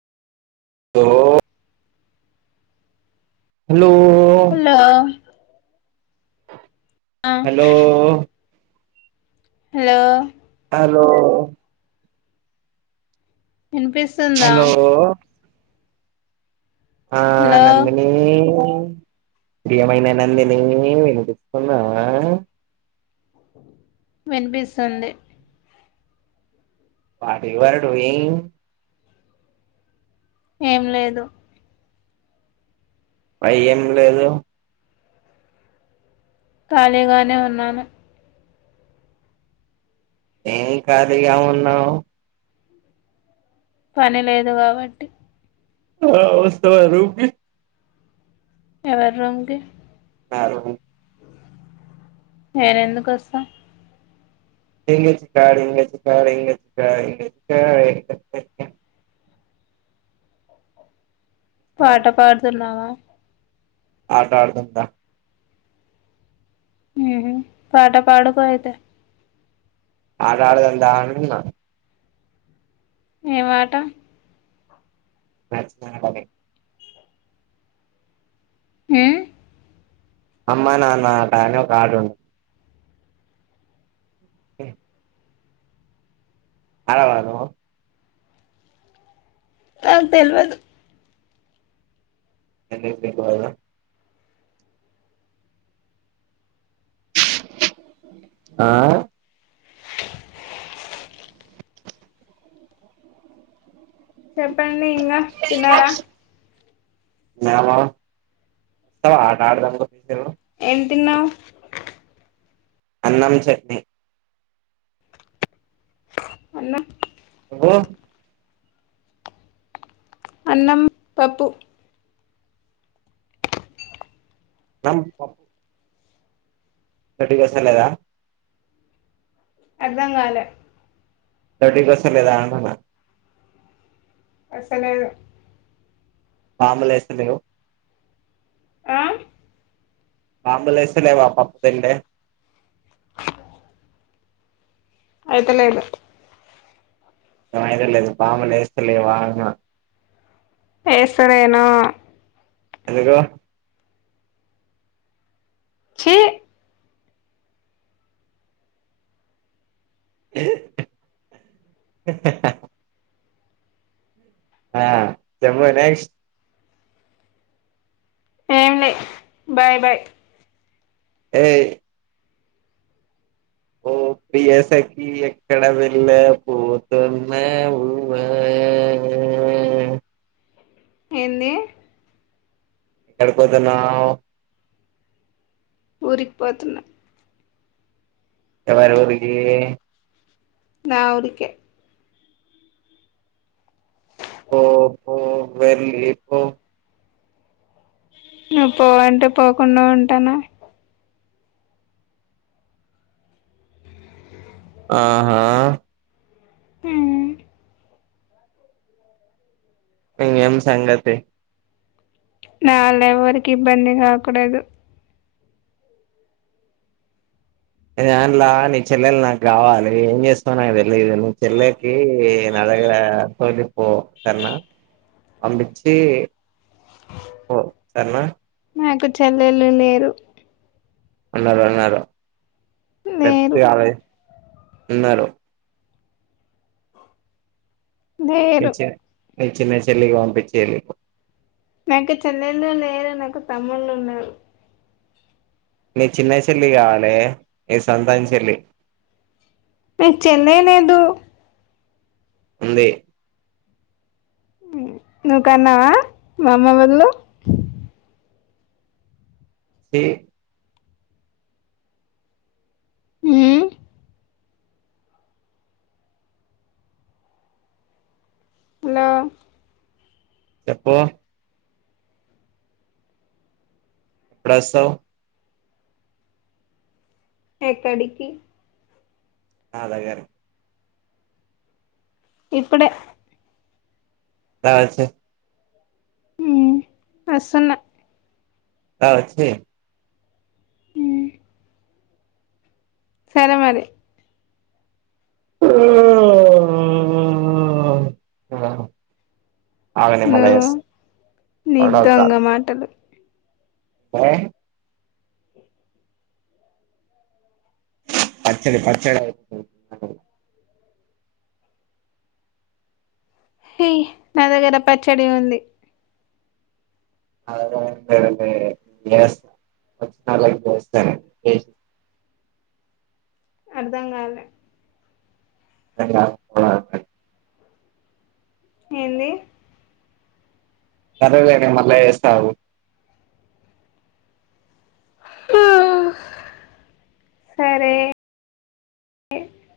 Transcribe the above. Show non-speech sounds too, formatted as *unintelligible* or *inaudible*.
ఓ ఓ హలో ఆ hello hello hello hello విన్పిస్తుందా హలో ఆ హలో నందినీ ప్రియమైన నందనీ నేను గుర్తున్నా *inaudible* వినిపిస్తుంది పాంటింగ్ పాడుడు ఏం ఏం లేదు బయ్యం లేదు ఖాళీగానే ఉన్నాను ఏం ఖాళీగా ఉన్నావ్ పని లేదు కాబట్టి *unintelligible* ఎవరండి నాలుగు నేనెదుకొస్తా డింగి చిక డింగి చిక డింగి చిక డింగి చిక ఏ ఏ ఏ పాట పాడుతున్నావా ఆట ఆడదామ్ దా ఉమ్మ్ పాట పాడుకో అయితే ఆట ఆడదాం దా అంటున్నా ఏం ఆట మాచ్ *inaudible* హ్మ్ అమ్మా నాన్న ఆట అని ఒక ఆటున్ ఉ ఆడవా నువ్వు నాకు తెల్వదు *unintelligible* ఆ చెప్పండి ఇంగా తిన్నారా మేమా తవ ఆట ఆడదానికి నువ్వు ఏం తిన్నావ్ అన్నం చట్నీ అన్నం నువ్వు అన్నం పప్పు అన్నం పప్పు దొడ్డిక వస్తలేదా అర్ధం కాల దొడ్డిక వస్తలేదా అంటున్న వస్తలేదు బాంబులేస్తలేవ్ ఆ బాంబులేస్తవా లేదా పప్పు తింటే ఆయితలేదు వైద లేది బాంబులేస్తలేవా అంటున్న ఎస్తలేను ఎందుకు చి ఆ చెమ్మనేక్స్ ఏమి లే బాయ్ బాయ్ ఏయ్ ఓ ప్రియసకి ఎక్కడ వెళ్ళ పోతున్నావు ఆ ఎంది ఎక్కడ పోతన్నావు ఊరికి పోతున్నా ఎవరు ఊరికి నా ఊరికే ఓహో వెళ్లిపో నువ్వు పోవంటే పోకుండా ఉంటానా ఆహా ఉ ఇంగేం సంగతి నావల్ల ఎవరికి ఇబ్బంది కాకూడదు ఏంలా నీ చెల్లెలు నాకు కావాలి ఏం చేస్తావు నాకు తెలిదు నీ చెల్లెకి నా దగ్గర తొలి పో సరేనా పంపించి పో సరేనా నాకు చెల్లెలు లేరు ఉన్నారు ఉన్నారు లేరు తప్పిగా అది ఉన్నారు లేరు మీ చిన్న చెల్లెళ్ళని పంపించేయండి నాకు చెల్లెళ్ళు లేరునాకు తమ్ముళ్లు ఉన్నారు నీ చిన్న చెల్లి కావాలి నీ సొంతం చెల్లి చెల్లి లేదు ఉంది నువ్ కన్నావా మామ్మ బదులు స ఉమ్ హలో చెప్పు ఎప్పుడస్తవ ఎక్కడికి నా దగ్గరకి ఇప్పుడే రా వచ్చాయి అసలు రావచ్చే ఉమ్ సరే మరి ఆ నీ దొంగమాటలు ఆ పచ్చడి పచ్చడి హ నా దగ్గర పచ్చడి ఉంది అదే వస్తా వచ్చ నళకి చేస్తానడి అర్థాం కాల అ ఏంది సరేలేనే మళ్ళా వస్తావు సరే